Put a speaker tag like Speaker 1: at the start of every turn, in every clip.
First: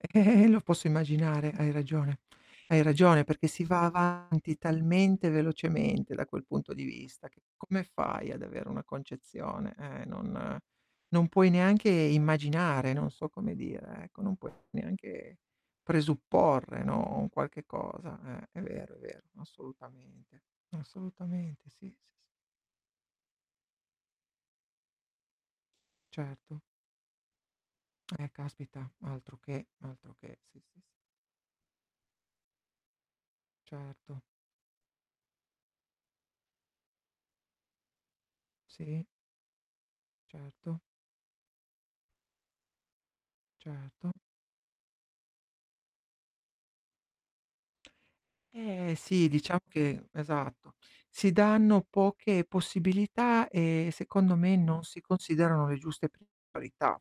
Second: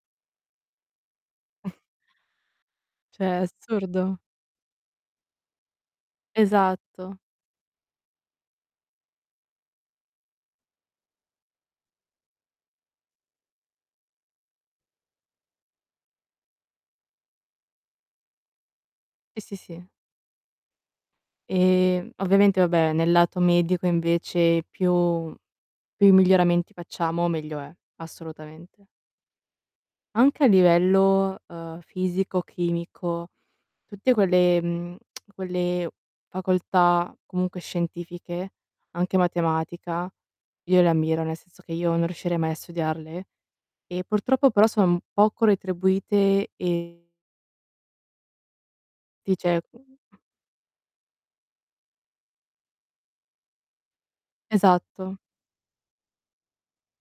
Speaker 1: Eh, eh, lo posso immaginare, hai ragione. Hai ragione
Speaker 2: Cioè
Speaker 1: perché si va
Speaker 2: assurdo.
Speaker 1: avanti, talmente velocemente, da quel punto di
Speaker 2: Esatto.
Speaker 1: vista, che come fai ad avere una concezione? Eh, non non puoi neanche immaginare, non so come dire, ecco, non puoi neanche presupporre, no, un qualche cosa. Eh, è vero, è vero.
Speaker 2: Sì, sì, sì.
Speaker 1: Assolutamente, assolutamente sì, sì,
Speaker 2: Ehm,
Speaker 1: s
Speaker 2: ovviamente, vabbè, nel lato medico invece più più
Speaker 1: Certo.
Speaker 2: miglioramenti facciamo meglio è,
Speaker 1: Eh caspita,
Speaker 2: assolutamente.
Speaker 1: altroché, altroché,
Speaker 2: Anche a
Speaker 1: sì, sì, s
Speaker 2: livello, ehm, fisico, chimico, tutte
Speaker 1: Certo.
Speaker 2: quelle, mhmm, quelle facoltà comunque scientifiche,
Speaker 1: Sì.
Speaker 2: anche matematica,
Speaker 1: Certo.
Speaker 2: io le ammiro, nel senso che io non riuscirei mai a studiarle. E
Speaker 1: Certo.
Speaker 2: purtroppo però sono m poco retribuite e
Speaker 1: Eh sì,
Speaker 2: e cioè
Speaker 1: diciamo che esatto, si danno poche possibilità, e secondo me non si
Speaker 2: Esatto.
Speaker 1: considerano le giuste priorità,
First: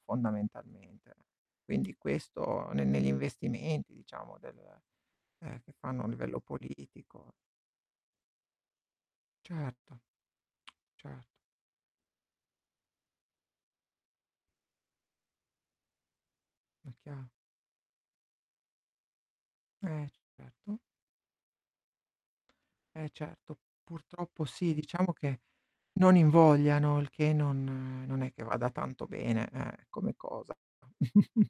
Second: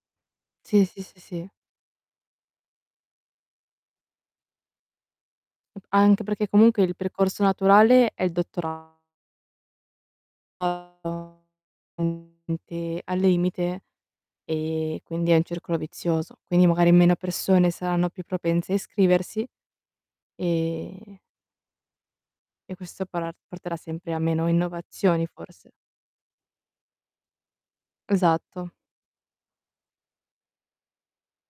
Speaker 2: Sì, sì,
Speaker 1: fondamentalmente.
Speaker 2: sì, sì.
Speaker 1: Quindi questo ne negli investimenti, diciamo, del ehm, che fanno a
Speaker 2: Anche,
Speaker 1: livello
Speaker 2: perché comunque il
Speaker 1: politico.
Speaker 2: percorso naturale è il
Speaker 1: Certo. Certo.
Speaker 2: dottorato [unintelligible] mente al limite, ehm, quindi è un circolo vizioso. Quindi
Speaker 1: È
Speaker 2: magari meno
Speaker 1: chia
Speaker 2: persone saranno più propense a iscriversi
Speaker 1: Eh, certo.
Speaker 2: e e questo
Speaker 1: Eh
Speaker 2: parà
Speaker 1: certo,
Speaker 2: porterà sempre a
Speaker 1: purtroppo
Speaker 2: meno
Speaker 1: sì, diciamo
Speaker 2: innovazioni,
Speaker 1: che
Speaker 2: forse.
Speaker 1: non invogliano, il che non non è che vada
Speaker 2: Esatto.
Speaker 1: tanto bene, eh, come cosa.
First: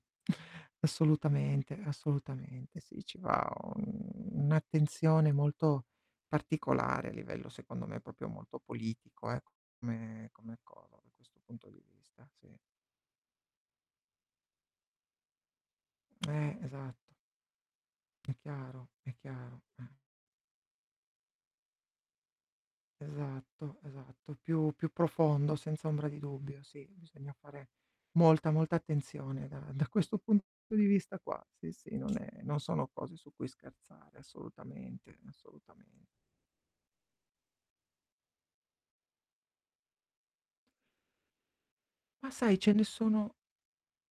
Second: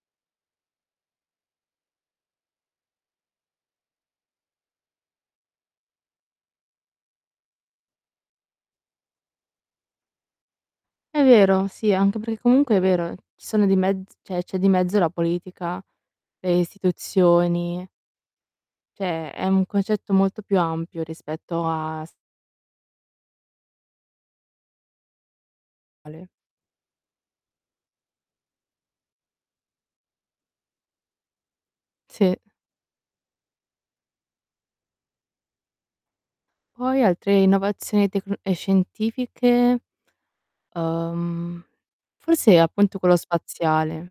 Speaker 1: Assolutamente, assolutamente, sì, ci va un un'attenzione molto particolare a livello, secondo me, proprio molto politico, ecco, come come cosa da
Speaker 2: È
Speaker 1: questo
Speaker 2: vero,
Speaker 1: punto di
Speaker 2: sì, anche
Speaker 1: vista,
Speaker 2: perché
Speaker 1: sì.
Speaker 2: comunque è vero, ci sono di mezz cioè c'è di mezzo la politica, le
Speaker 1: Eh, esatto.
Speaker 2: istituzioni.
Speaker 1: È chiaro, è
Speaker 2: Cioè è
Speaker 1: chiaro,
Speaker 2: un
Speaker 1: eh.
Speaker 2: concetto molto più ampio rispetto a s
Speaker 1: Esatto, esatto. Più più profondo, senza ombra
Speaker 2: A
Speaker 1: di
Speaker 2: le
Speaker 1: dubbio, sì. Bisogna fare molta, molta attenzione da da questo punto di vista qua. Sì, sì, non
Speaker 2: Sì.
Speaker 1: è non sono cose su cui scherzare, assolutamente, assolutame
Speaker 2: Poi altre innovazioni tecno ehm, scientifiche, uhm,
Speaker 1: Ma sai,
Speaker 2: forse
Speaker 1: ce ne
Speaker 2: appunto quello
Speaker 1: sono
Speaker 2: spaziale.